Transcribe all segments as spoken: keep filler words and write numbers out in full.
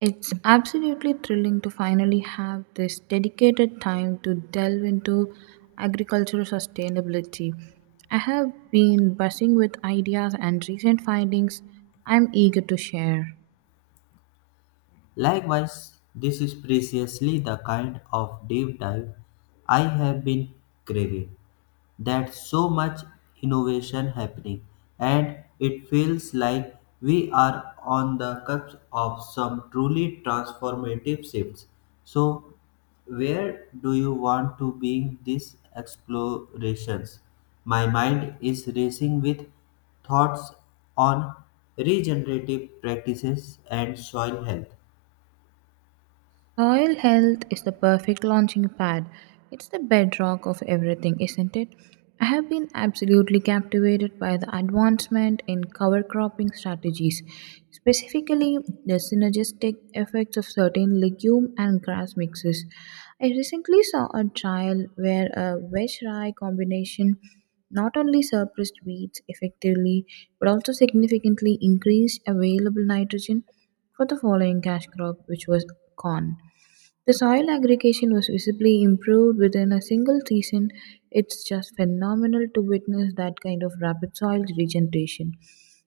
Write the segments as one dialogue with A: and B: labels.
A: It's absolutely thrilling to finally have this dedicated time to delve into agricultural sustainability. I have been buzzing with ideas and recent findings I'm eager to share.
B: Likewise, this is precisely the kind of deep dive I have been craving. That so much innovation happening, and it feels like we are on the cusp of some truly transformative shifts. So, where do you want to bring these explorations? My mind is racing with thoughts on regenerative practices and soil health.
A: Soil health is the perfect launching pad. It's the bedrock of everything, isn't it? I have been absolutely captivated by the advancement in cover cropping strategies, specifically the synergistic effects of certain legume and grass mixes. I recently saw a trial where a veg rye combination not only suppressed weeds effectively but also significantly increased available nitrogen for the following cash crop, which was corn. The soil aggregation was visibly improved within a single season. It's just phenomenal to witness that kind of rapid soil regeneration.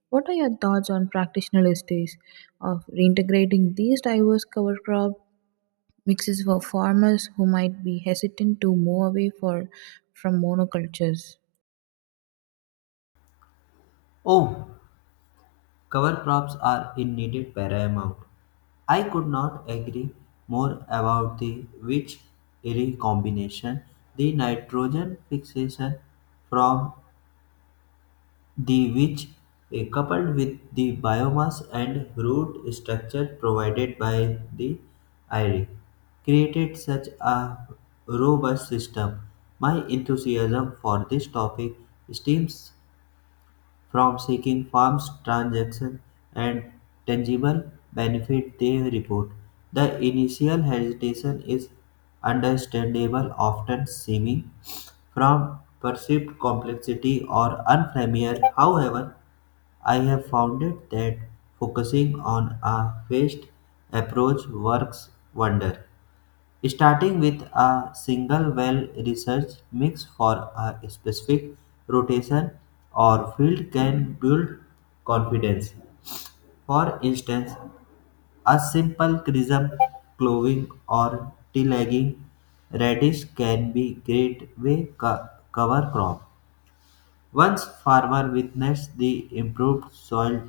A: What are your thoughts on practitioners' days of reintegrating these diverse cover crop mixes for farmers who might be hesitant to move away for, from monocultures?
B: Oh, cover crops are indeed paramount. I could not agree more about the which eerie combination the nitrogen fixation from the which eh, coupled with the biomass and root structure provided by the I R E created such a robust system. My enthusiasm for this topic stems from seeking firms' transaction, and tangible benefit, they report. The initial hesitation is understandable, often stemming from perceived complexity or unfamiliar. However, I have found it that focusing on a phased approach works wonder. Starting with a single well research mix for a specific rotation or field can build confidence. For instance, a simple crimson clothing or tillegging radish can be great way co- cover crop. Once farmer witness the improved soil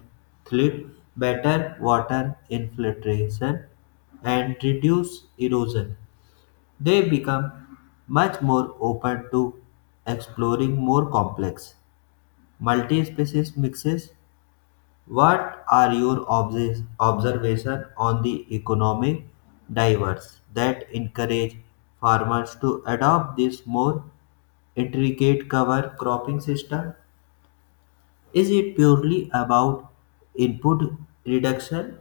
B: tillage, better water infiltration and reduce erosion they become much more open to exploring more complex multi-species mixes. What are your obs- observation on the economic drivers that encourage farmers to adopt this more intricate cover cropping system? Is it purely about input reduction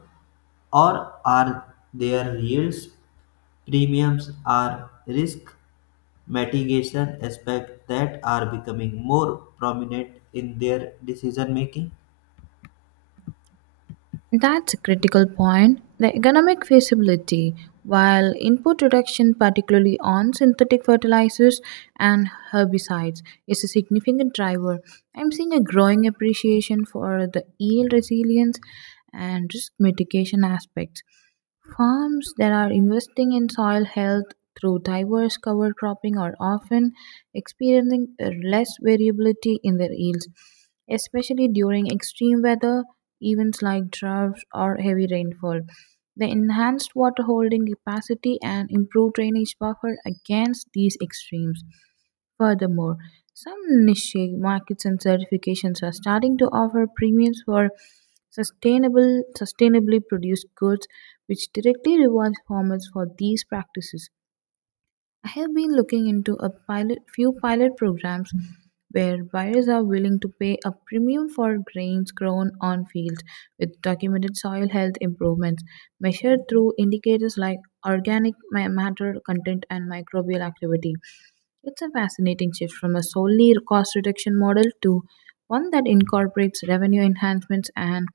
B: or are their yields premiums or risk mitigation aspects that are becoming more prominent in their decision making?
A: That's a critical point. The economic feasibility, while input reduction, particularly on synthetic fertilizers and herbicides, is a significant driver, I'm seeing a growing appreciation for the yield resilience and risk mitigation aspects. Farms that are investing in soil health through diverse cover cropping are often experiencing uh, less variability in their yields, especially during extreme weather events like droughts or heavy rainfall. The enhanced water holding capacity and improved drainage buffer against these extremes. Furthermore, some niche markets and certifications are starting to offer premiums for sustainable sustainably produced goods, which directly rewards farmers for these practices. I have been looking into a pilot few pilot programs where buyers are willing to pay a premium for grains grown on fields with documented soil health improvements measured through indicators like organic ma- matter content and microbial activity. It's a fascinating shift from a solely cost reduction model to one that incorporates revenue enhancements and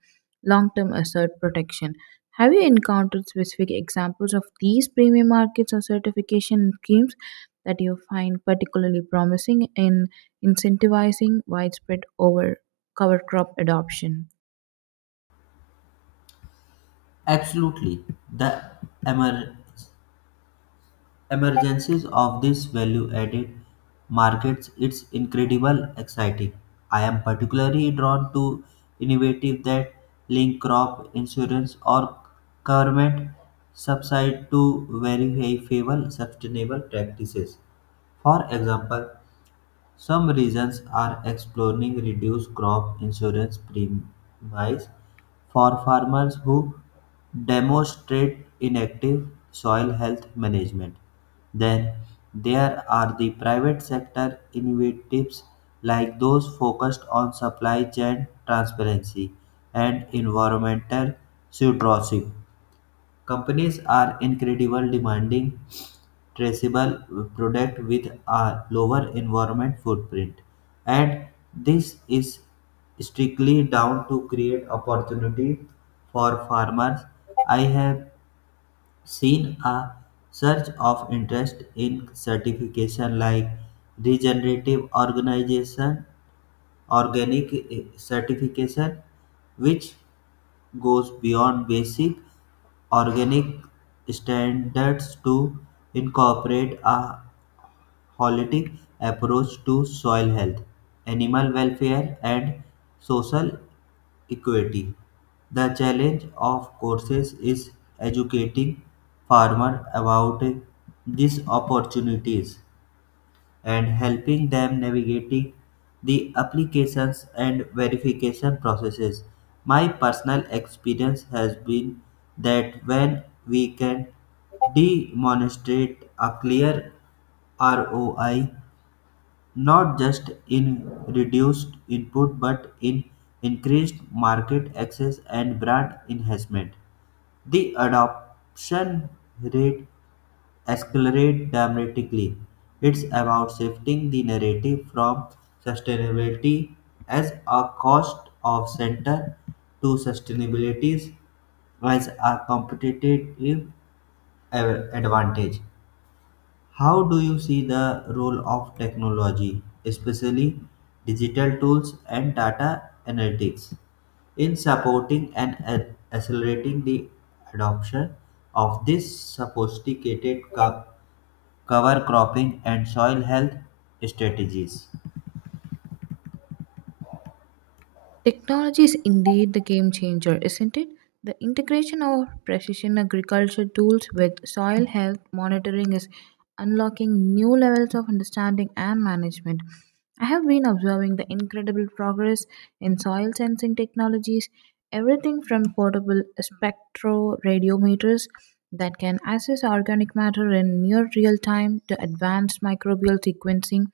A: long term asset protection. Have you encountered specific examples of these premium markets or certification schemes that you find particularly promising in incentivizing widespread over cover crop adoption?
B: Absolutely. The emer- emergencies of this value added markets it's incredible exciting. I am particularly drawn to innovative that link crop insurance or government subside to very favorable sustainable practices. For example, Some regions are exploring reduced crop insurance premiums for farmers who demonstrate inactive soil health management. Then there are the private sector initiatives like those focused on supply chain transparency and environmental stewardship. Companies are incredibly demanding traceable product with a lower environment footprint. And this is strictly down to create opportunity for farmers. I have seen a surge of interest in certification like regenerative organization, organic eh, certification, which goes beyond basic organic standards to incorporate a holistic approach to soil health, animal welfare, and social equity. The challenge, of courses is educating farmers about these opportunities and helping them navigating the applications and verification processes. My personal experience has been that when we can demonstrate a clear R O I not just in reduced input but in increased market access and brand enhancement. The adoption rate accelerate dramatically. It's about shifting the narrative from sustainability as a cost of center to sustainability as a competitive advantage. How do you see the role of technology, especially digital tools and data analytics, in supporting and a- accelerating the adoption of this sophisticated co- cover cropping and soil health strategies?
A: Technology is indeed the game changer, isn't it? The integration of precision agriculture tools with soil health monitoring is unlocking new levels of understanding and management. I have been observing the incredible progress in soil sensing technologies, everything from portable spectro radiometers that can assess organic matter in near real time to advanced microbial sequencing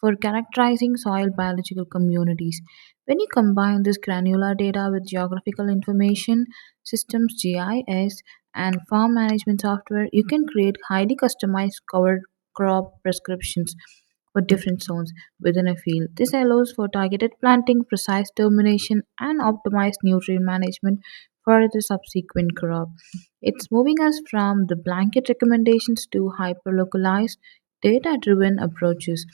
A: for characterizing soil biological communities. When you combine this granular data with geographical information systems, G I S, and farm management software, you can create highly customized cover crop prescriptions for different zones within a field. This allows for targeted planting, precise termination, and optimized nutrient management for the subsequent crop. It's moving us from the blanket recommendations to hyper localized, data driven approaches.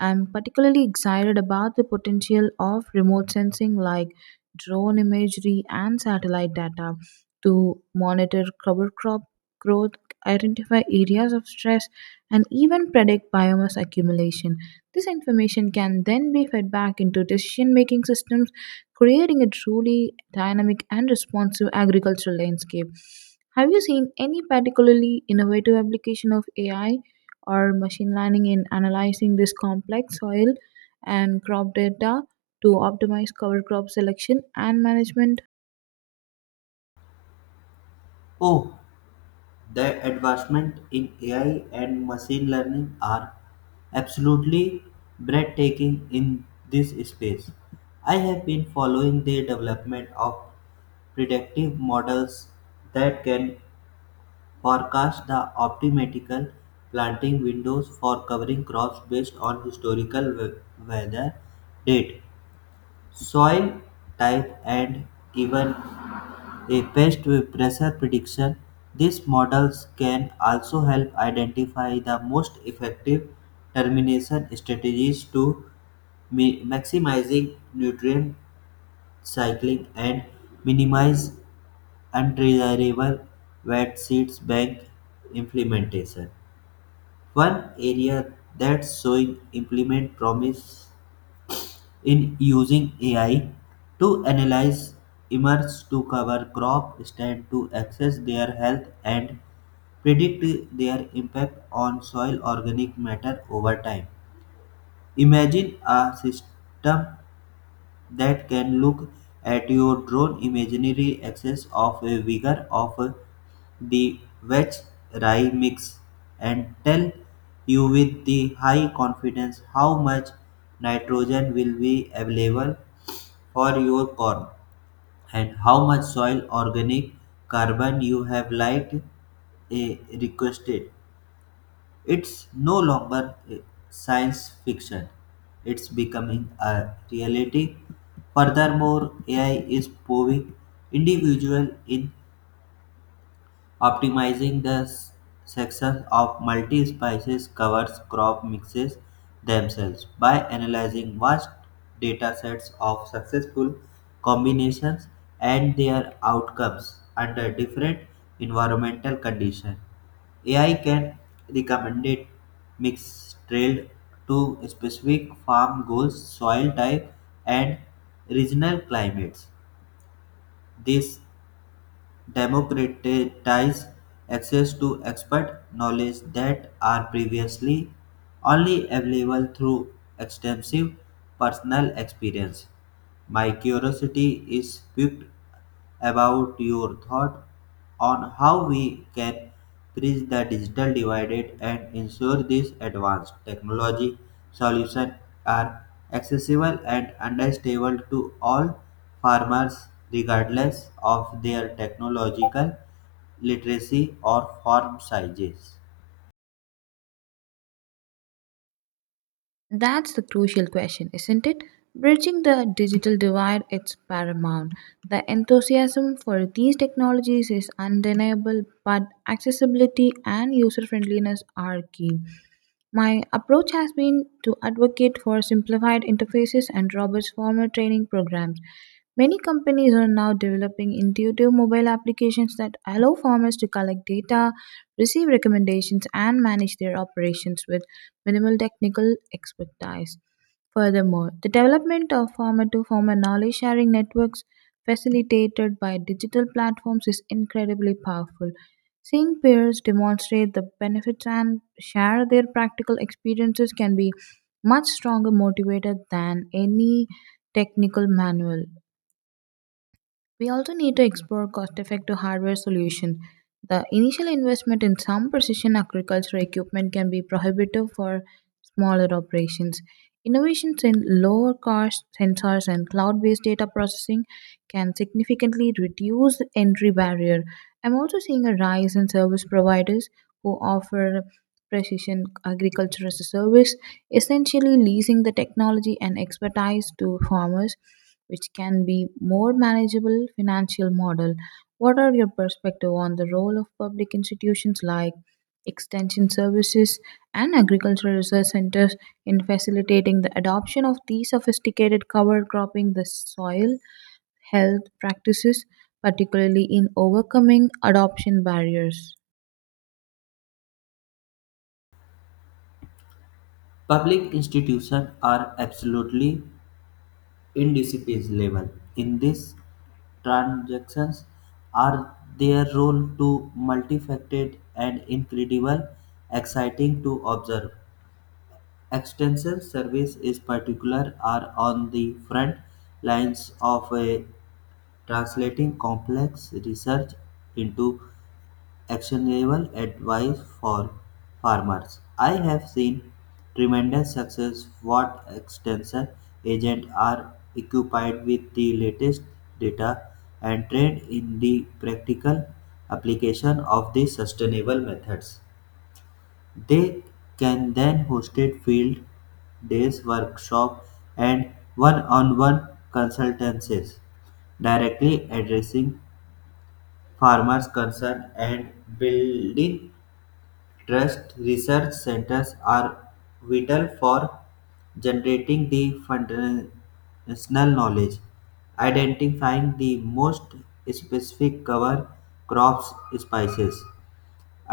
A: I'm particularly excited about the potential of remote sensing like drone imagery and satellite data to monitor cover crop growth, identify areas of stress, and even predict biomass accumulation. This information can then be fed back into decision making systems, creating a truly dynamic and responsive agricultural landscape. Have you seen any particularly innovative application of A I or machine learning in analyzing this complex soil and crop data to optimize cover crop selection and management?
B: Oh, the advancement in A I and machine learning are absolutely breathtaking in this space. I have been following the development of predictive models that can forecast the optimal planting windows for covering crops based on historical we- weather, date, soil type, and even a pest pressure prediction. These models can also help identify the most effective termination strategies to mi- maximizing nutrient cycling and minimize undesirable wet seeds bank implementation. One area that's showing implement promise in using A I to analyze emerge to cover crop stand to assess their health and predict their impact on soil organic matter over time. Imagine a system that can look at your drone imaginary axis of a vigor of the Vetch rye mix and tell you with the high confidence how much nitrogen will be available for your corn and how much soil organic carbon you have liked eh, requested. It's no longer a science fiction, it's becoming a reality. Furthermore, A I is proving individual in Optimizing the s- success of multi-species covers crop mixes themselves by analyzing vast data sets of successful combinations and their outcomes under different environmental conditions. A I can recommend it mix trailed to specific farm goals, soil type, and regional climates. This democratize access to expert knowledge that are previously only available through extensive personal experience. My curiosity is piqued about your thought on how we can bridge the digital divide and ensure these advanced technology solutions are accessible and understandable to all farmers regardless of their technological literacy or farm sizes.
A: That's the crucial question, isn't it? Bridging the digital divide is paramount. The enthusiasm for these technologies is undeniable, but accessibility and user friendliness are key. My approach has been to advocate for simplified interfaces and robust formal training programs. Many companies are now developing intuitive mobile applications that allow farmers to collect data, receive recommendations, and manage their operations with minimal technical expertise. Furthermore, the development of farmer to farmer knowledge sharing networks facilitated by digital platforms is incredibly powerful. Seeing peers demonstrate the benefits and share their practical experiences can be much stronger motivator than any technical manual. We also need to explore cost effective hardware solutions. The initial investment in some precision agriculture equipment can be prohibitive for smaller operations. Innovations in lower cost sensors and cloud based data processing can significantly reduce the entry barrier. I'm also seeing a rise in service providers who offer precision agriculture as a service, essentially leasing the technology and expertise to farmers, which can be more manageable financial model. What are your perspective on the role of public institutions like extension services and agricultural research centers in facilitating the adoption of these sophisticated cover cropping the soil health practices, particularly in overcoming adoption barriers?
B: Public institutions are absolutely indisciplines level in these transactions are their role to multifaceted and incredible exciting to observe. Extension service is particular are on the front lines of a translating complex research into actionable advice for farmers. I have seen tremendous success what extension agents are equipped with the latest data and trained in the practical application of the sustainable methods. They can then host field days, workshop, and one-on-one consultancies directly addressing farmers' concern and building Trust Research centers are vital for generating the foundational knowledge, identifying the most specific cover crops, spices,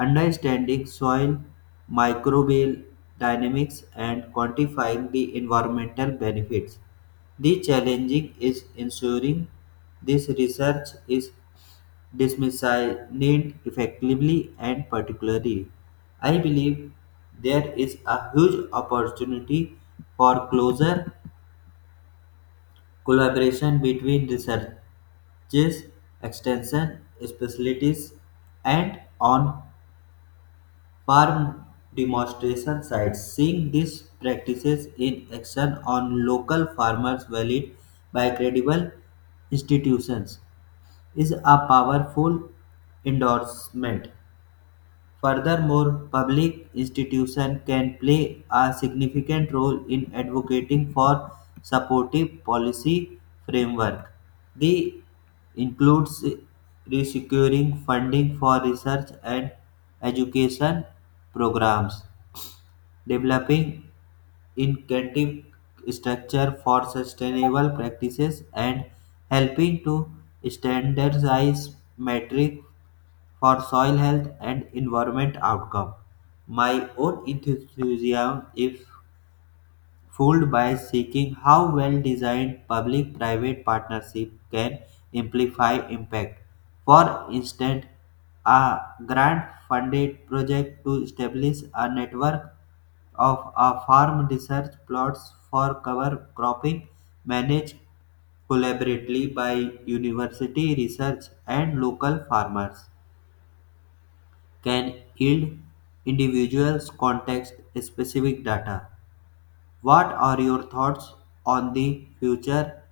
B: understanding soil microbial dynamics, and quantifying the environmental benefits. The challenging is ensuring this research is dismissed effectively and particularly. I believe there is a huge opportunity for closer collaboration between researchers, extension specialties, and on farm demonstration sites. Seeing these practices in action on local farmers valid by credible institutions is a powerful endorsement Furthermore, public institutions can play a significant role in advocating for supportive policy framework. This includes securing funding for research and education programs, developing incentive structure for sustainable practices, and helping to standardize metrics for soil health and environment outcome. My own enthusiasm is fueled by seeking how well designed public private partnership can amplify impact. For instance, a grant funded project to establish a network of a farm research plots for cover cropping managed collaboratively by university research and local farmers can yield individuals context-specific data. What are your thoughts on the future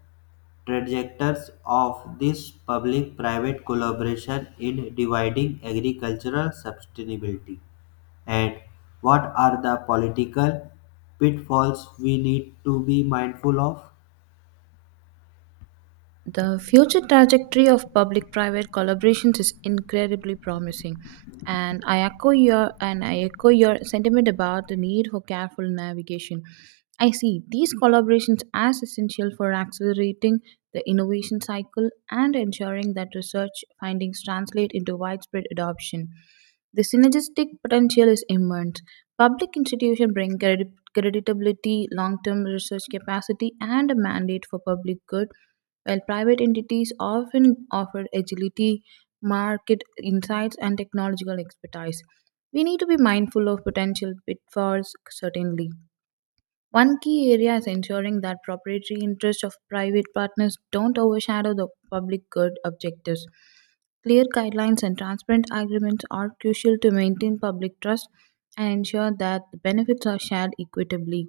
B: trajectories of this public-private collaboration in dividing agricultural sustainability? And what are the political pitfalls we need to be mindful of?
A: The future trajectory of public private collaborations is incredibly promising. And I echo your and I echo your sentiment about the need for careful navigation. I see these collaborations as essential for accelerating the innovation cycle and ensuring that research findings translate into widespread adoption. The synergistic potential is immense. Public institutions bring credi- creditability, long term research capacity, and a mandate for public good, while private entities often offer agility, market insights, and technological expertise. We need to be mindful of potential pitfalls, certainly. One key area is ensuring that proprietary interests of private partners don't overshadow the public good objectives. Clear guidelines and transparent agreements are crucial to maintain public trust and ensure that the benefits are shared equitably.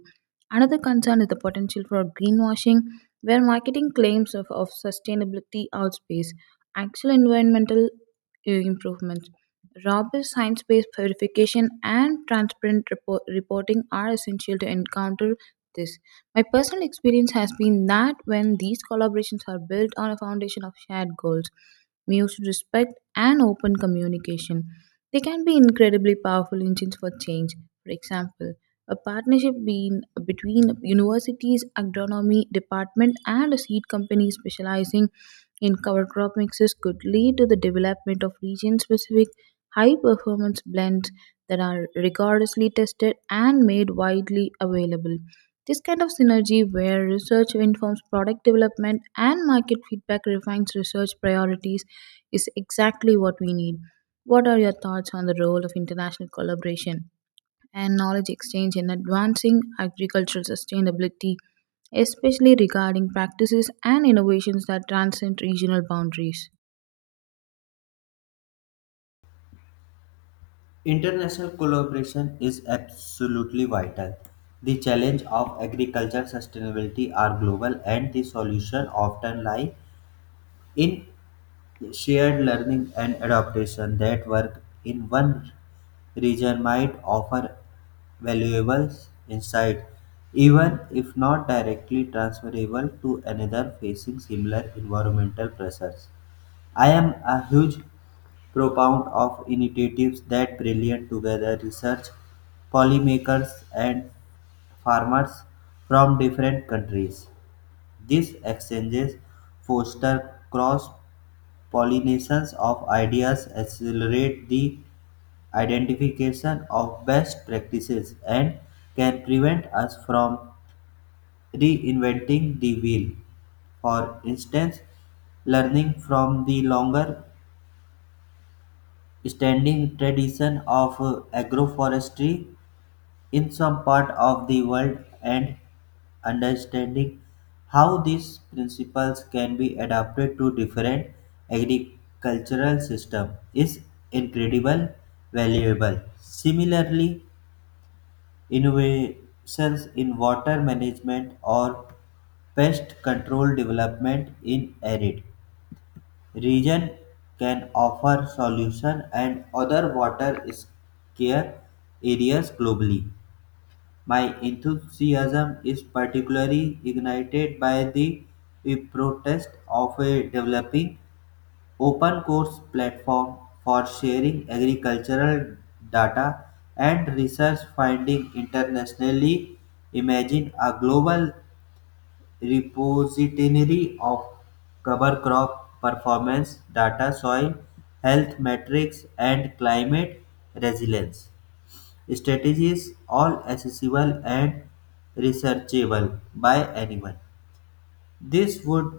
A: Another concern is the potential for greenwashing, where marketing claims of, of sustainability outpace actual environmental uh, improvements. Robust science based verification and transparent report- reporting are essential to encounter this. My personal experience has been that when these collaborations are built on a foundation of shared goals, mutual respect, and open communication, they can be incredibly powerful engines for change. For example, a partnership being between universities, agronomy department, and a seed company specializing in cover crop mixes could lead to the development of region specific high performance blends that are rigorously tested and made widely available. This kind of synergy, where research informs product development and market feedback refines research priorities, is exactly what we need. What are your thoughts on the role of international collaboration and knowledge exchange in advancing agricultural sustainability, especially regarding practices and innovations that transcend regional boundaries?
B: International collaboration is absolutely vital. The challenge of agriculture sustainability are global and the solution often lie in shared learning and adaptation that work in one region might offer valuable insight even if not directly transferable to another facing similar environmental pressures. I am a huge proponent of initiatives that bring together research, policymakers, and farmers from different countries. These exchanges foster cross pollinations of ideas, accelerate the identification of best practices, and can prevent us from reinventing the wheel. For instance, learning from the longer standing tradition of uh, agroforestry in some part of the world and understanding how these principles can be adapted to different agricultural systems is incredible valuable. Similarly, innovations in water management or pest control development in arid Region can offer solution and other water scarce areas globally. My enthusiasm is particularly ignited by the protest of a developing open course platform for sharing agricultural data and research finding internationally. Imagine a global repository of cover crop performance data, soil health metrics, and climate resilience strategies, all accessible and researchable by anyone. This would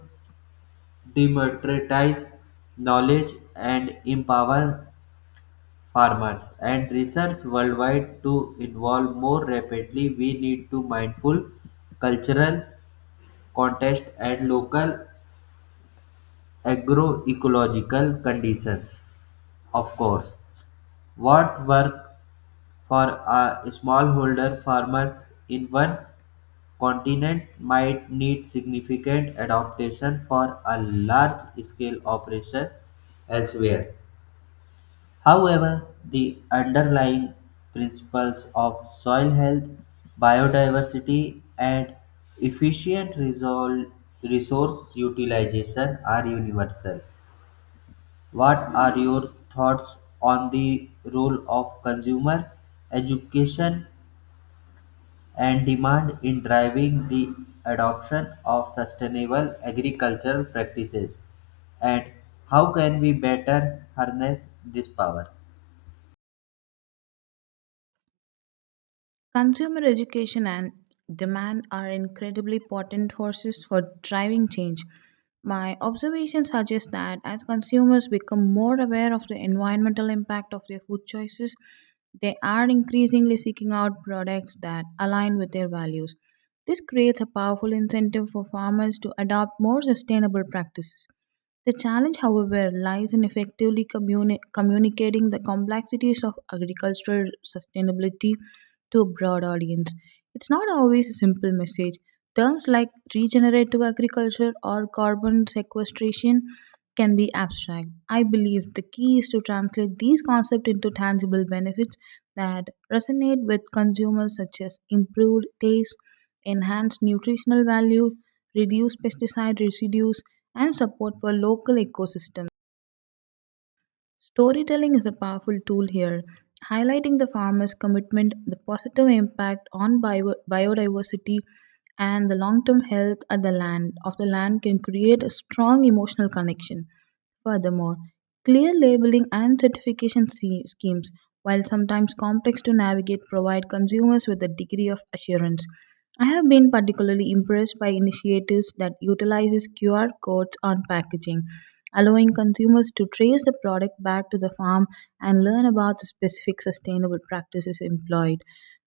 B: democratize knowledge and empower farmers and research worldwide to evolve more rapidly. We need to mindful cultural context and local agroecological conditions, of course, what work for a smallholder farmers in one continent might need significant adaptation for a large scale operation elsewhere. However, the underlying principles of soil health, biodiversity, and efficient resol- resource utilization are universal. What are your thoughts on the role of consumer education and demand in driving the adoption of sustainable agricultural practices? And how can we better harness this power?
A: Consumer education and demand are incredibly potent forces for driving change. My observation suggests that as consumers become more aware of the environmental impact of their food choices, they are increasingly seeking out products that align with their values. This creates a powerful incentive for farmers to adopt more sustainable practices. The challenge, however, lies in effectively communi- communicating the complexities of agricultural sustainability to a broad audience. It's not always a simple message. Terms like regenerative agriculture or carbon sequestration can be abstract. I believe the key is to translate these concepts into tangible benefits that resonate with consumers, such as improved taste, enhanced nutritional value, reduced pesticide residues, and support for local ecosystems. Storytelling is a powerful tool here, highlighting the farmer's commitment, the positive impact on bio- biodiversity, and the long-term health of the land of the land can create a strong emotional connection. Furthermore, clear labeling and certification se- schemes, while sometimes complex to navigate, provide consumers with a degree of assurance. I have been particularly impressed by initiatives that utilizes Q R codes on packaging, allowing consumers to trace the product back to the farm and learn about the specific sustainable practices employed.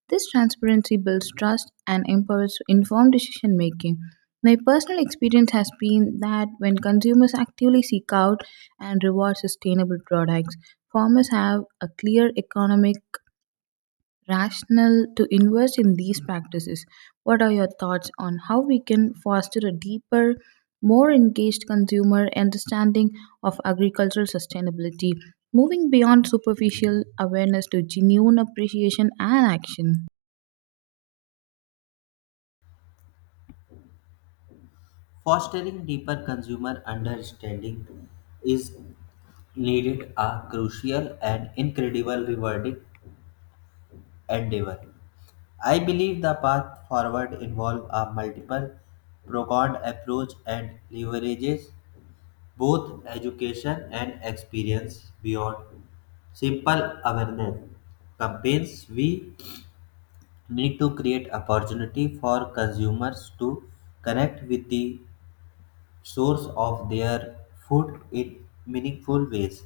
A: This transparency builds trust and empowers informed decision making. My personal experience has been that when consumers actively seek out and reward sustainable products, farmers have a clear economic rationale to invest in these practices. What are your thoughts on how we can foster a deeper, more engaged consumer understanding of agricultural sustainability, moving beyond superficial awareness to genuine appreciation and action?
B: Fostering deeper consumer understanding is needed a crucial and incredible rewarding endeavor. I believe the path forward involves a multiple pronged approach and leverages both education and experience beyond simple awareness campaigns. We need to create opportunity for consumers to connect with the source of their food in meaningful ways.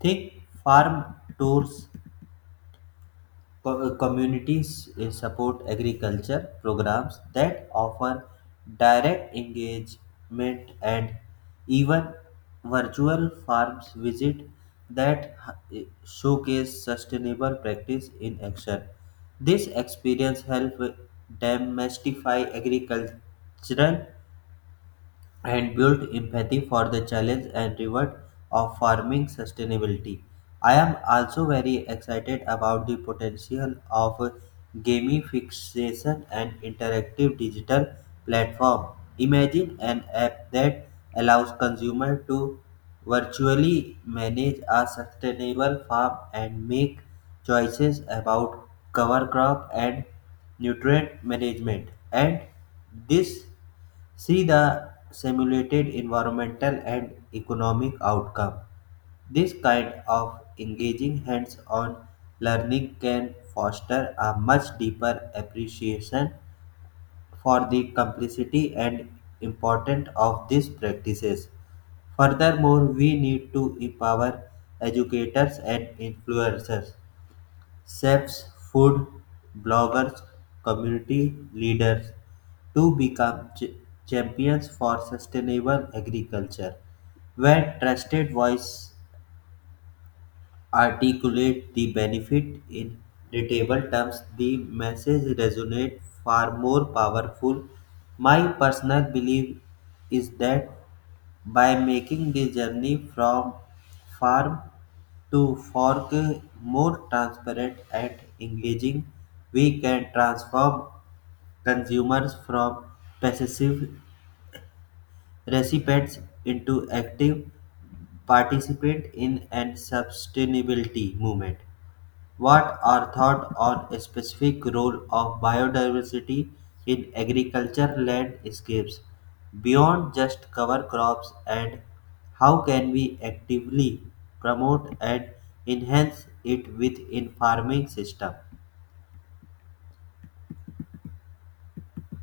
B: Think farm tours Co- uh, communities uh, support agriculture programs that offer direct engagement and even virtual farms visit that h- uh, showcase sustainable practice in action. This experience helps demystify agricultural and build empathy for the challenge and reward of farming sustainability. I am also very excited about the potential of gamification and interactive digital platform. Imagine an app that allows consumers to virtually manage a sustainable farm and make choices about cover crop and nutrient management and this See the simulated environmental and economic outcome. This kind of engaging hands on learning can foster a much deeper appreciation for the complexity and importance of these practices. Furthermore, we need to empower educators and influencers chefs, food bloggers, community leaders to become ch- champions for sustainable agriculture, where trusted voices articulate the benefit in readable terms, the message resonates far more powerful. My personal belief is that by making the journey from farm to fork more transparent and engaging, we can transform consumers from passive recipients into active participants in a sustainability movement. What are thought on a specific role of biodiversity in agriculture landscapes beyond just cover crops and how can we actively promote and enhance it within farming system?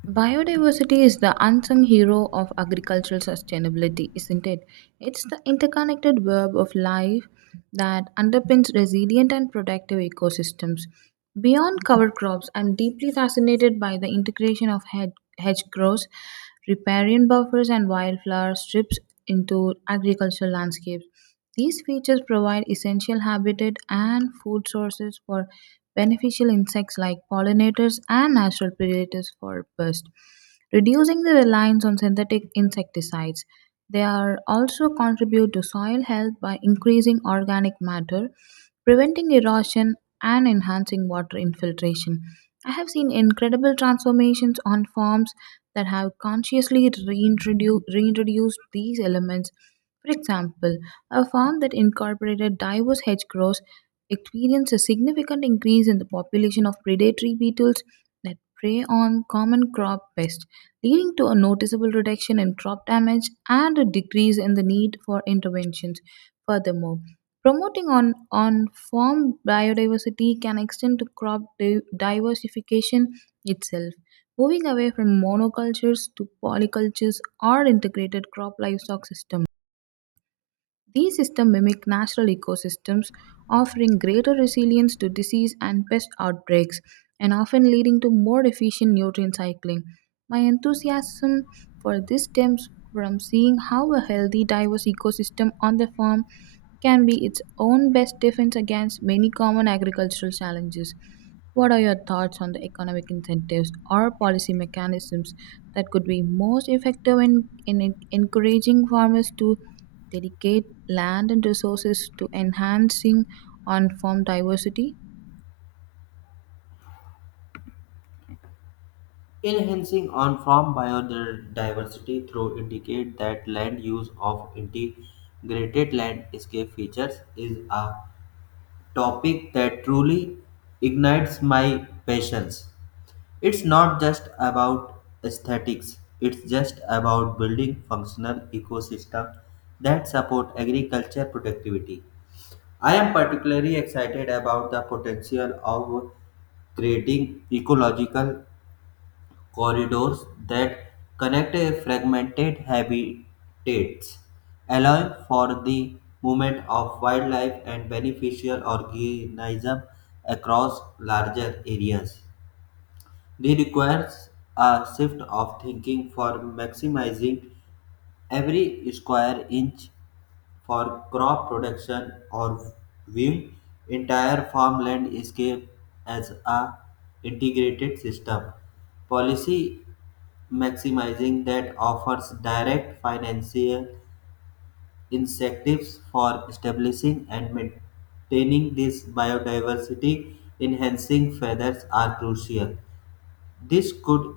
A: Biodiversity is the unsung hero of agricultural sustainability, isn't it? It's the interconnected web of life that underpins resilient and productive ecosystems. Beyond cover crops, I'm deeply fascinated by the integration of hedge, hedge riparian buffers, and wildflower strips into agricultural landscapes. These features provide essential habitat and food sources for beneficial insects like pollinators and natural predators for pests, reducing the reliance on synthetic insecticides. They are also contribute to soil health by increasing organic matter, preventing erosion and enhancing water infiltration. I have seen incredible transformations on farms that have consciously reintrodu- reintroduced these elements. For example, a farm that incorporated diverse hedgerows experienced a significant increase in the population of predatory beetles that prey on common crop pests, leading to a noticeable reduction in crop damage and a decrease in the need for interventions. Furthermore, promoting on, on farm biodiversity can extend to crop di- diversification itself. Moving away from monocultures to polycultures or integrated crop livestock systems, these systems mimic natural ecosystems, offering greater resilience to disease and pest outbreaks, and often leading to more efficient nutrient cycling. My enthusiasm for this stems from seeing how a healthy, diverse ecosystem on the farm can be its own best defense against many common agricultural challenges. What are your thoughts on the economic incentives or policy mechanisms that could be most effective in, in en- encouraging farmers to dedicate land and resources to enhancing on farm diversity?
B: Enhancing on-farm biodiversity through indicate that land use of integrated landscape features is a topic that truly ignites my passions. It's not just about aesthetics, it's just about building functional ecosystem that support agriculture productivity. I am particularly excited about the potential of creating ecological corridors that connect a fragmented habitats, allowing for the movement of wildlife and beneficial organisms across larger areas. They requires a shift of thinking for maximizing every square inch for crop production or viewing entire farmland landscape as a integrated system. Policy maximizing that offers direct financial incentives for establishing and maintaining this biodiversity enhancing feathers are crucial. This could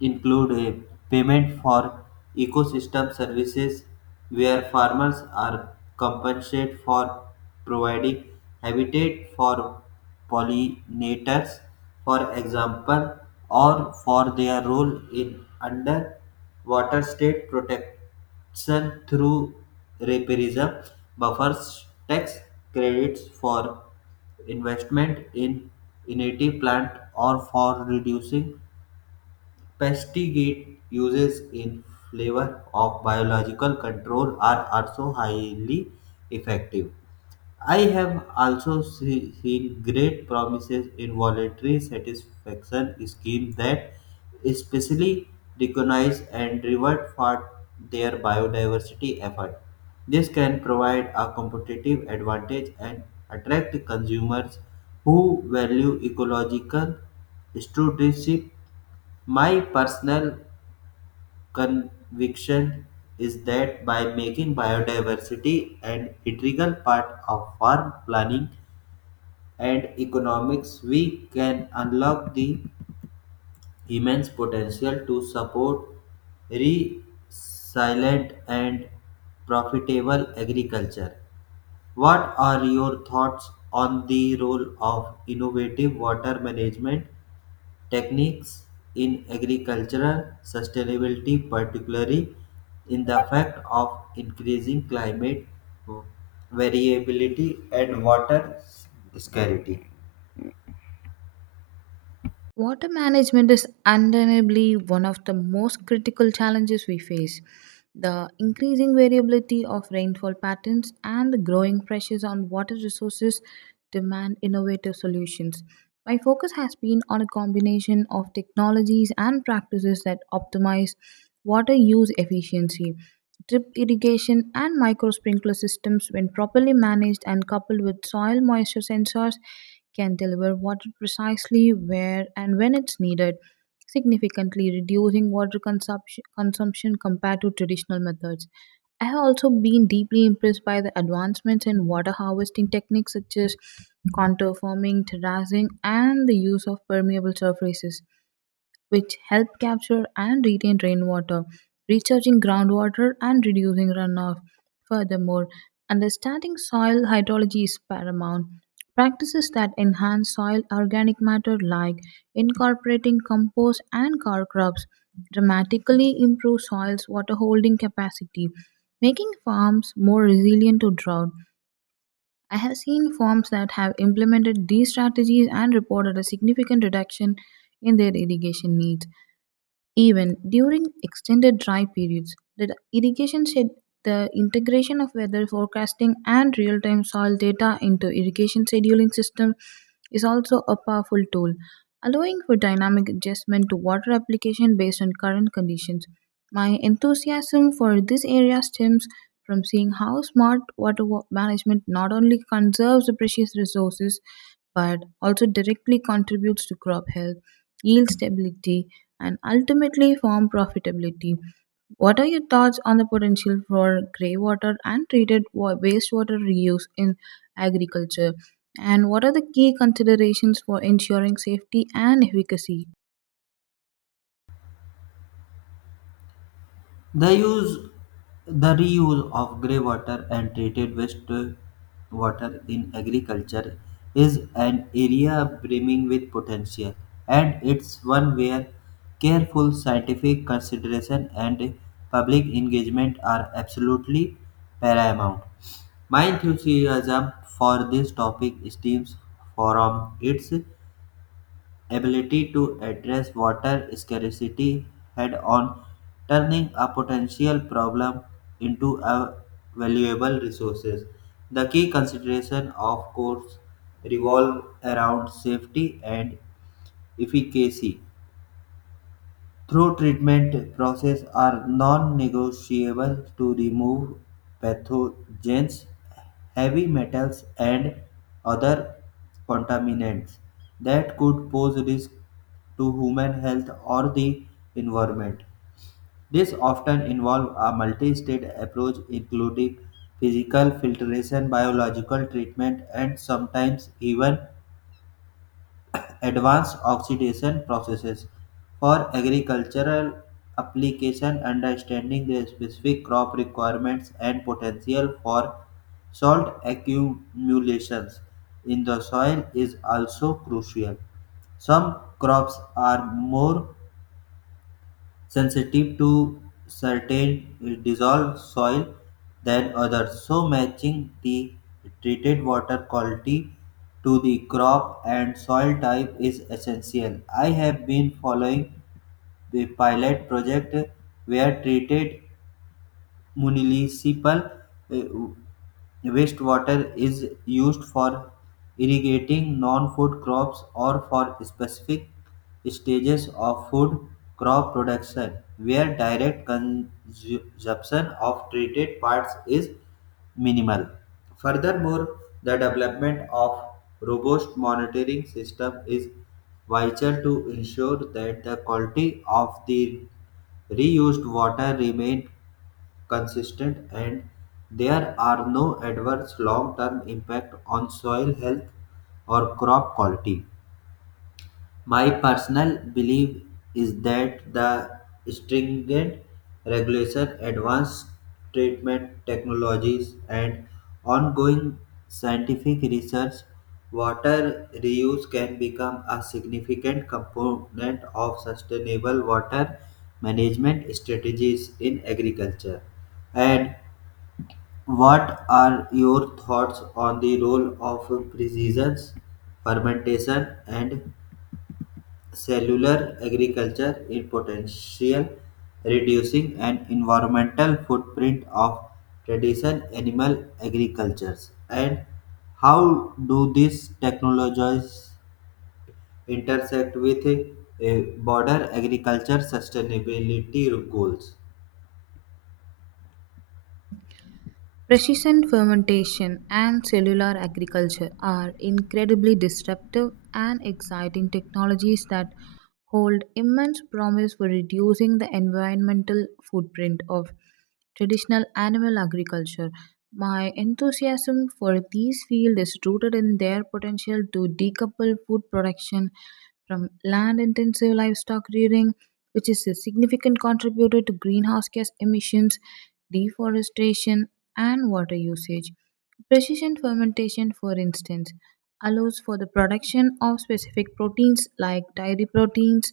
B: include a payment for ecosystem services where farmers are compensated for providing habitat for pollinators, for example, or for their role in underwater state protect. Done through repairism, buffers tax credits for investment in native plant or for reducing pesticide uses in flavor of biological control are also highly effective. I have also see- seen great promises in voluntary satisfaction schemes that especially recognize and reward for their biodiversity effort. This can provide a competitive advantage and attract consumers who value ecological stewardship. My personal conviction is that by making biodiversity an integral part of farm planning, and economics, we can unlock the immense potential to support resilient and profitable agriculture. What are your thoughts on the role of innovative water management techniques in agricultural sustainability, particularly in the fact of increasing climate variability and water scarcity?
A: Water management is undeniably one of the most critical challenges we face. The increasing variability of rainfall patterns and the growing pressures on water resources demand innovative solutions. My focus has been on a combination of technologies and practices that optimize water use efficiency. Drip irrigation and micro sprinkler systems, when properly managed and coupled with soil moisture sensors, can deliver water precisely where and when it's needed, significantly reducing water consumption, consumption compared to traditional methods. I have also been deeply impressed by the advancements in water harvesting techniques such as contour farming, terracing, and the use of permeable surfaces which help capture and retain rainwater, recharging groundwater and reducing runoff. Furthermore, understanding soil hydrology is paramount. Practices that enhance soil organic matter, like incorporating compost and cover crops, dramatically improve soil's water holding capacity, making farms more resilient to drought. I have seen farms that have implemented these strategies and reported a significant reduction in their irrigation needs. Even during extended dry periods, the irrigation said the integration of weather forecasting and real-time soil data into irrigation scheduling system is also a powerful tool, allowing for dynamic adjustment to water application based on current conditions. My enthusiasm for this area stems from seeing how smart water wa- management not only conserves the precious resources but also directly contributes to crop health, yield stability, and ultimately farm profitability. What are your thoughts on the potential for grey water and treated wa- wastewater reuse in agriculture? And what are the key considerations for ensuring safety and efficacy?
B: The use, the reuse of grey water and treated waste water in agriculture is an area brimming with potential, and it's one where careful scientific consideration and public engagement are absolutely paramount. My enthusiasm for this topic stems from its ability to address water scarcity head on, turning a potential problem into a valuable resource. The key consideration, of course, revolve around safety and efficacy. Through treatment processes are non-negotiable to remove pathogens, heavy metals and other contaminants that could pose risk to human health or the environment. This often involves a multi-stage approach including physical filtration, biological treatment and sometimes even advanced oxidation processes for agricultural application understanding the specific crop requirements and potential for salt accumulations in the soil is also crucial. Some crops are more sensitive to certain dissolved soil than others, so matching the treated water quality to the crop and soil type is essential. I have been following the pilot project where treated municipal eh, wastewater is used for irrigating non-food crops or for specific stages of food crop production where direct consumption of treated parts is minimal. Furthermore, the development of robust monitoring system is vital to ensure that the quality of the reused water remain consistent and there are no adverse long term impact on soil health or crop quality. My personal belief is that the stringent regulation, advanced treatment technologies, and ongoing scientific research, water reuse can become a significant component of sustainable water management strategies in agriculture. And what are your thoughts on the role of precision fermentation and cellular agriculture in potential reducing an environmental footprint of traditional animal agricultures, and how do these technologies intersect with uh, border agriculture sustainability goals?
A: Precision fermentation and cellular agriculture are incredibly disruptive and exciting technologies that hold immense promise for reducing the environmental footprint of traditional animal agriculture. My enthusiasm for these fields is rooted in their potential to decouple food production from land intensive livestock rearing, which is a significant contributor to greenhouse gas emissions, deforestation, and water usage. Precision fermentation, for instance, allows for the production of specific proteins like dairy proteins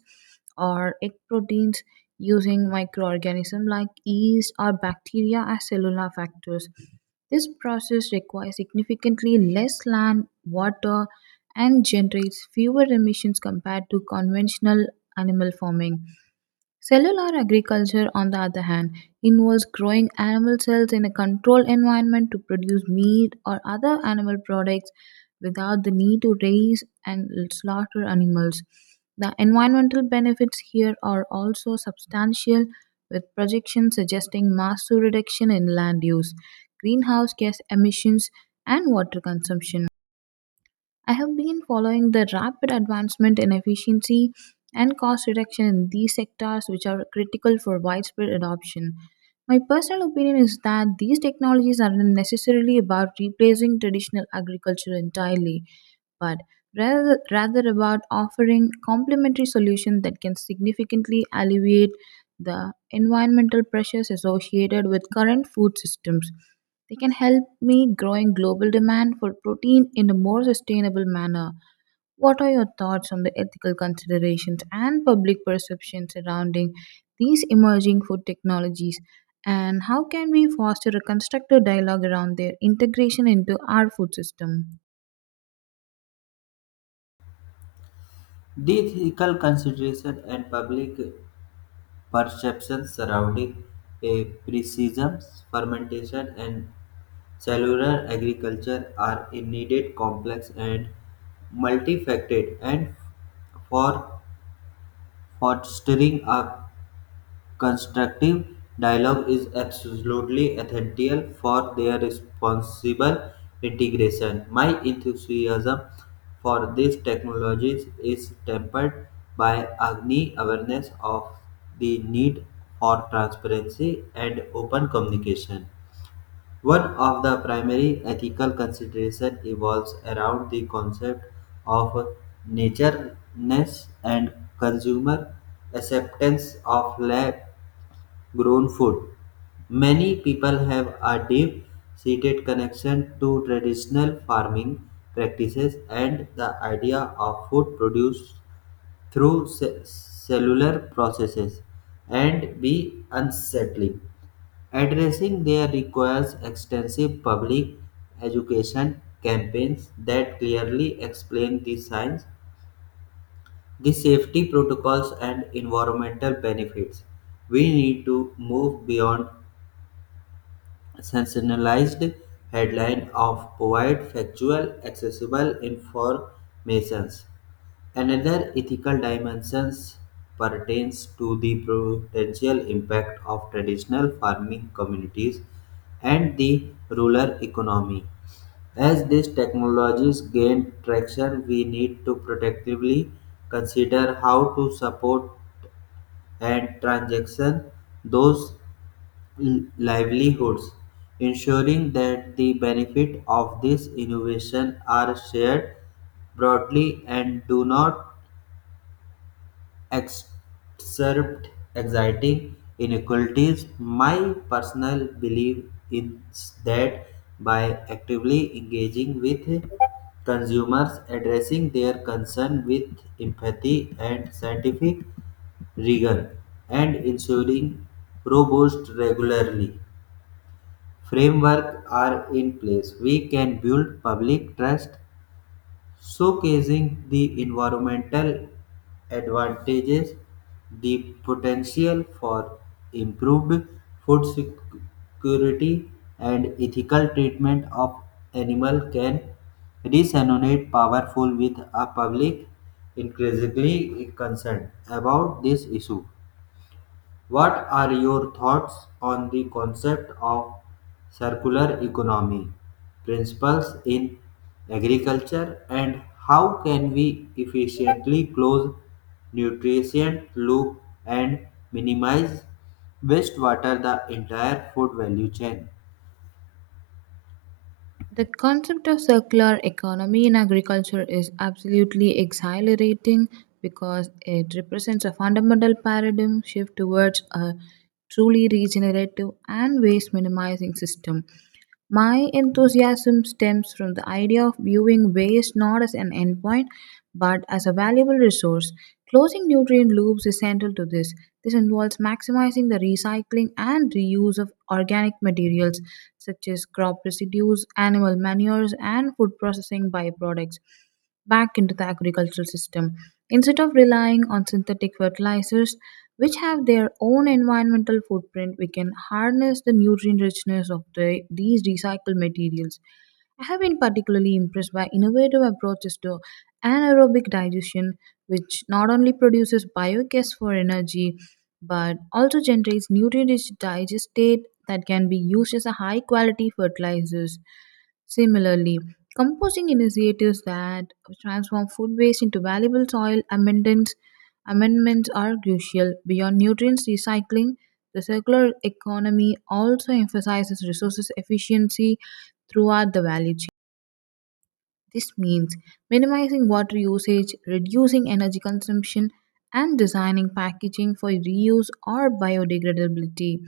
A: or egg proteins using microorganisms like yeast or bacteria as cellular factors. This process requires significantly less land, water, and generates fewer emissions compared to conventional animal farming. Cellular agriculture, on the other hand, involves growing animal cells in a controlled environment to produce meat or other animal products without the need to raise and slaughter animals. The environmental benefits here are also substantial, with projections suggesting massive reduction in land use, greenhouse gas emissions, and water consumption. I have been following the rapid advancement in efficiency and cost reduction in these sectors, which are critical for widespread adoption. My personal opinion is that these technologies are not necessarily about replacing traditional agriculture entirely, but rather, rather about offering complementary solutions that can significantly alleviate the environmental pressures associated with current food systems. They can help meet growing global demand for protein in a more sustainable manner. What are your thoughts on the ethical considerations and public perception surrounding these emerging food technologies? And how can we foster a constructive dialogue around their integration into our food system?
B: The ethical consideration and public perceptions surrounding a precision, fermentation, and cellular agriculture are indeed complex and multifaceted, and for fostering a constructive dialogue is absolutely essential for their responsible integration. My enthusiasm for these technologies is tempered by Agni awareness of the need for transparency and open communication. One of the primary ethical considerations evolves around the concept of natureness and consumer acceptance of lab grown food. Many people have a deep seated connection to traditional farming practices and the idea of food produced through ce- cellular processes and be unsettling. Addressing there requires extensive public education campaigns that clearly explain the science, the safety protocols, and environmental benefits. We need to move beyond sensationalized headline of provide factual, accessible informations. Another ethical dimension pertains to the potential impact of traditional farming communities and the rural economy. As these technologies gain traction, we need to protectively consider how to support and transaction those l- livelihoods, ensuring that the benefit of this innovation are shared broadly and do not exacerbate existing inequalities. My personal belief is that by actively engaging with consumers, addressing their concern with empathy and scientific rigor, and ensuring robust regularly framework are in place, we can build public trust. Showcasing the environmental advantages, the potential for improved food security, and ethical treatment of animal can resonate powerful with a public increasingly concerned about this issue. What are your thoughts on the concept of circular economy principles in agriculture, and how can we efficiently close nutrition loop and minimize wastewater the entire food value chain?
A: The concept of circular economy in agriculture is absolutely exhilarating because it represents a fundamental paradigm shift towards a truly regenerative and waste minimizing system. My enthusiasm stems from the idea of viewing waste not as an endpoint but as a valuable resource. Closing nutrient loops is central to this. This involves maximizing the recycling and reuse of organic materials such as crop residues, animal manures, and food processing byproducts back into the agricultural system instead of relying on synthetic fertilizers which have their own environmental footprint. We can harness the nutrient richness of the, these recycled materials. I have been particularly impressed by innovative approaches to anaerobic digestion, which not only produces biogas for energy but also generates nutrient rich digestate that can be used as a high quality fertilizers. Similarly, composting initiatives that transform food waste into valuable soil amendments, amendments are crucial. Beyond nutrients recycling, the circular economy also emphasizes resources efficiency throughout the value chain. This means minimizing water usage, reducing energy consumption, and designing packaging for reuse or biodegradability.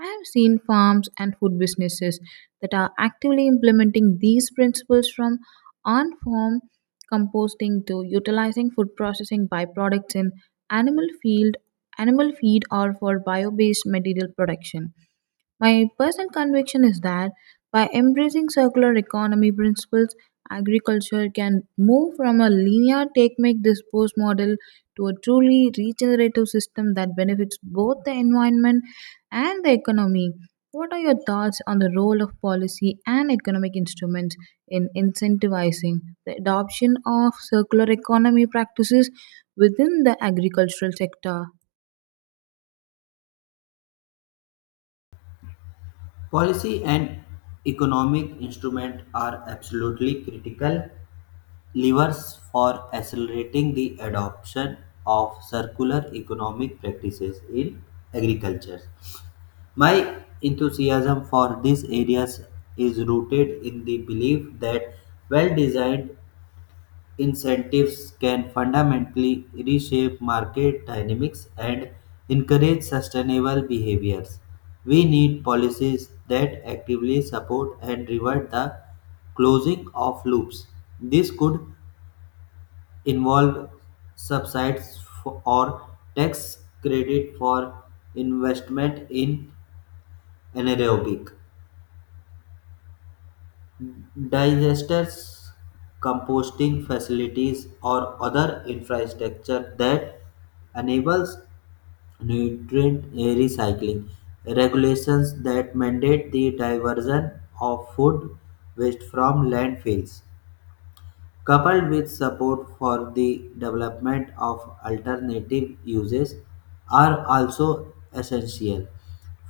A: I have seen farms and food businesses that are actively implementing these principles from on farm composting to utilizing food processing byproducts in animal field animal feed or for bio-based material production. My personal conviction is that by embracing circular economy principles, agriculture can move from a linear take make dispose model to a truly regenerative system that benefits both the environment and the economy. What are your thoughts on the role of policy and economic instruments in incentivizing the adoption of circular economy practices within the agricultural sector?
B: Policy and economic instruments are absolutely critical levers for accelerating the adoption of circular economic practices in agriculture. My enthusiasm for these areas is rooted in the belief that well designed incentives can fundamentally reshape market dynamics and encourage sustainable behaviors. We need policies that actively support and reward the closing of loops. This could involve subsidies for- or tax credit for investment in anaerobic digesters, composting facilities, or other infrastructure that enables nutrient recycling. Regulations that mandate the diversion of food waste from landfills coupled with support for the development of alternative uses are also essential.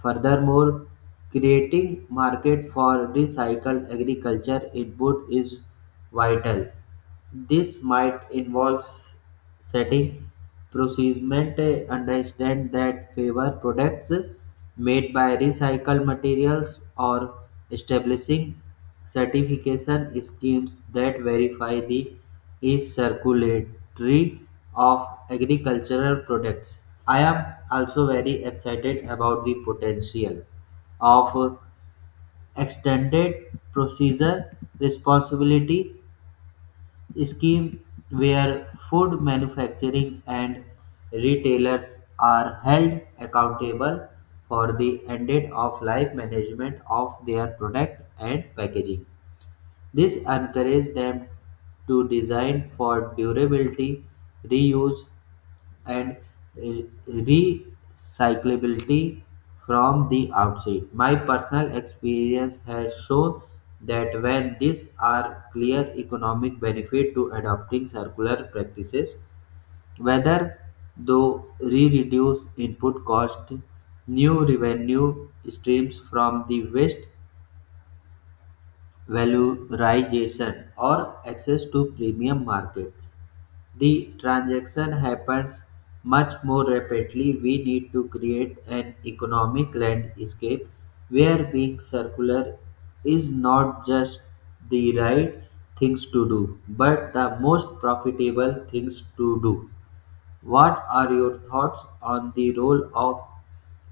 B: Furthermore, creating market for recycled agriculture input is vital. This might involve s- setting procurement uh, understand that favor products made by recycled materials or establishing certification schemes that verify the circularity of agricultural products. I am also very excited about the potential of extended procedure responsibility scheme where food manufacturing and retailers are held accountable for the end of life management of their product and packaging. This encourages them to design for durability, reuse, and re- recyclability from the outset. My personal experience has shown that when these are clear economic benefit to adopting circular practices, whether though re-reduce input cost, new revenue streams from the waste valorization or access to premium markets. The transaction happens much more rapidly. We need to create an economic landscape where being circular is not just the right things to do, but the most profitable things to do. What are your thoughts on the role of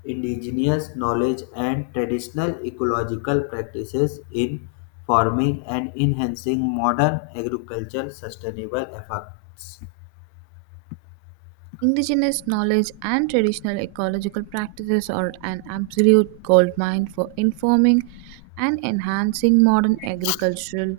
B: indigenous knowledge and traditional ecological practices in forming and enhancing modern agricultural sustainable efforts?
A: Indigenous knowledge and traditional ecological practices are an absolute goldmine for informing and enhancing modern agricultural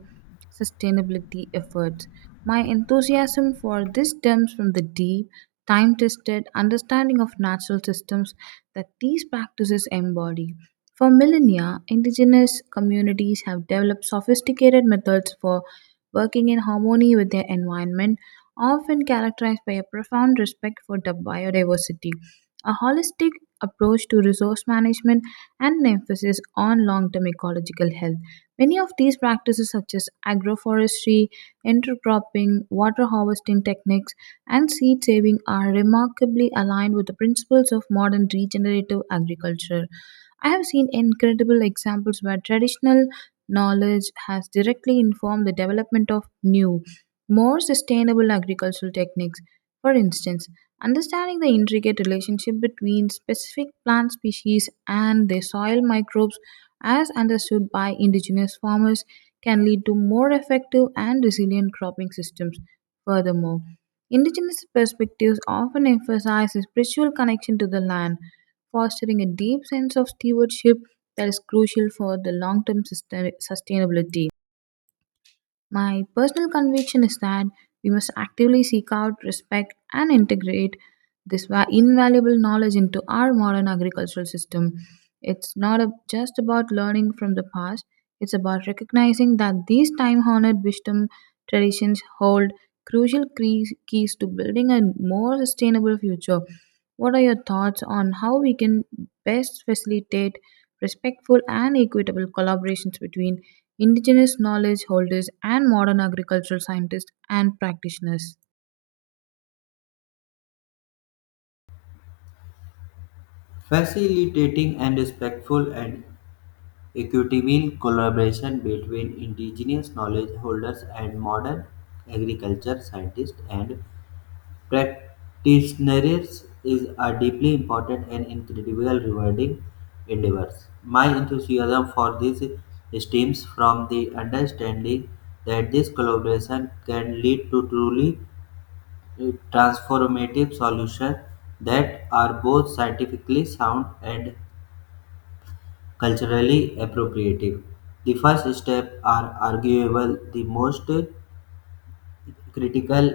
A: sustainability efforts. My enthusiasm for this stems from the deep, time tested understanding of natural systems that these practices embody. For millennia, indigenous communities have developed sophisticated methods for working in harmony with their environment often characterized by a profound respect for the biodiversity, a holistic approach to resource management, and an emphasis on long term ecological health. Many of these practices, such as agroforestry, intercropping, water harvesting techniques, and seed saving, are remarkably aligned with the principles of modern regenerative agriculture. I have seen incredible examples where traditional knowledge has directly informed the development of new more sustainable agricultural techniques. For instance, understanding the intricate relationship between specific plant species and their soil microbes, as understood by indigenous farmers, can lead to more effective and resilient cropping systems. Furthermore, indigenous perspectives often emphasize a spiritual connection to the land, fostering a deep sense of stewardship that is crucial for the long term sustainability. My personal conviction is that we must actively seek out, respect, and integrate this va- invaluable knowledge into our modern agricultural system. It's not a- just about learning from the past, it's about recognizing that these time honored wisdom traditions hold crucial cre- keys to building a more sustainable future. What are your thoughts on how we can best facilitate respectful and equitable collaborations between indigenous knowledge holders, and modern agricultural scientists and practitioners?
B: Facilitating and respectful and equitable collaboration between indigenous knowledge holders and modern agriculture scientists and practitioners is a deeply important and incredibly rewarding endeavor. My enthusiasm for this stems from the understanding that this collaboration can lead to truly uh, transformative solutions that are both scientifically sound and culturally appropriate. The first step are arguable the most critical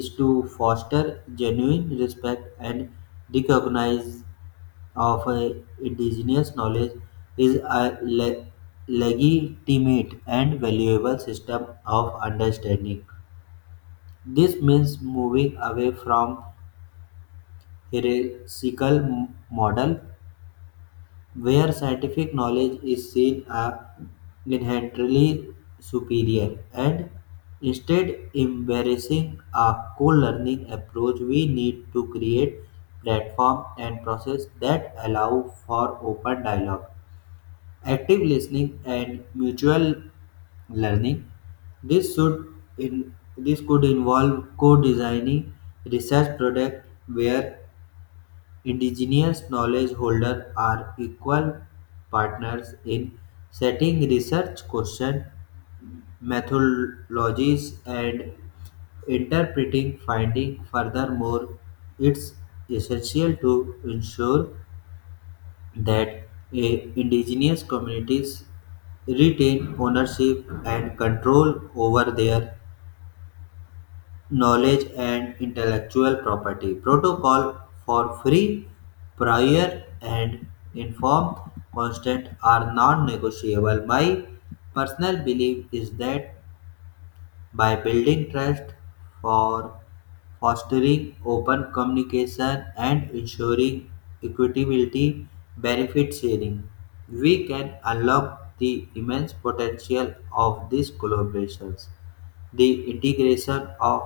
B: is to foster genuine respect and recognize of a indigenous knowledge is a le- legitimate and valuable system of understanding. This means moving away from hierarchical m- model where scientific knowledge is seen as inherently superior, and instead embracing a co-learning approach. We need to create platform and process that allow for open dialogue, active listening and mutual learning. This should in this could involve co-designing research project where indigenous knowledge holders are equal partners in setting research questions, methodologies, and interpreting findings. Furthermore, it's essential to ensure that eh, indigenous communities retain ownership and control over their knowledge and intellectual property protocol for free prior and informed consent are non-negotiable. My personal belief is that by building trust for fostering open communication and ensuring equitability benefit sharing, we can unlock the immense potential of these collaborations. The integration of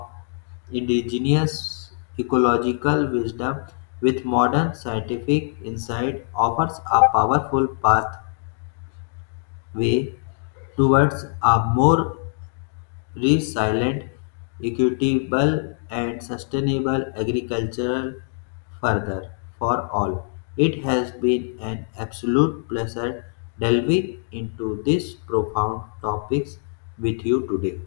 B: indigenous ecological wisdom with modern scientific insight offers a powerful pathway towards a more resilient, equitable, and sustainable agricultural further for all. It has been an absolute pleasure delving into these profound topics with you today.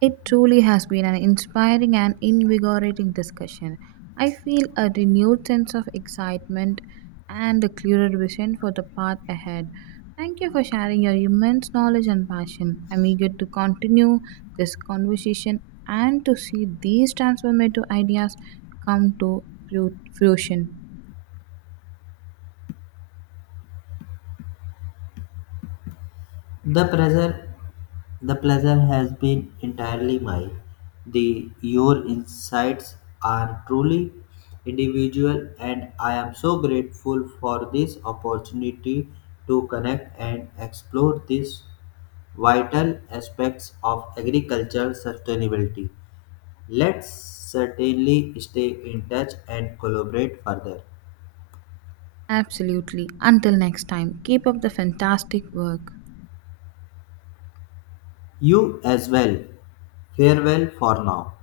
A: It truly has been an inspiring and invigorating discussion. I feel a renewed sense of excitement and a clearer vision for the path ahead. Thank you for sharing your immense knowledge and passion. I'm eager to continue this conversation and to see these transformative ideas come to fru- fruition.
B: The pleasure, the pleasure has been entirely mine. The your insights are truly individual, and I am so grateful for this opportunity to connect and explore these vital aspects of agriculture sustainability. Let's certainly stay in touch and collaborate further.
A: Absolutely. Until next time, keep up the fantastic work.
B: You as well. Farewell for now.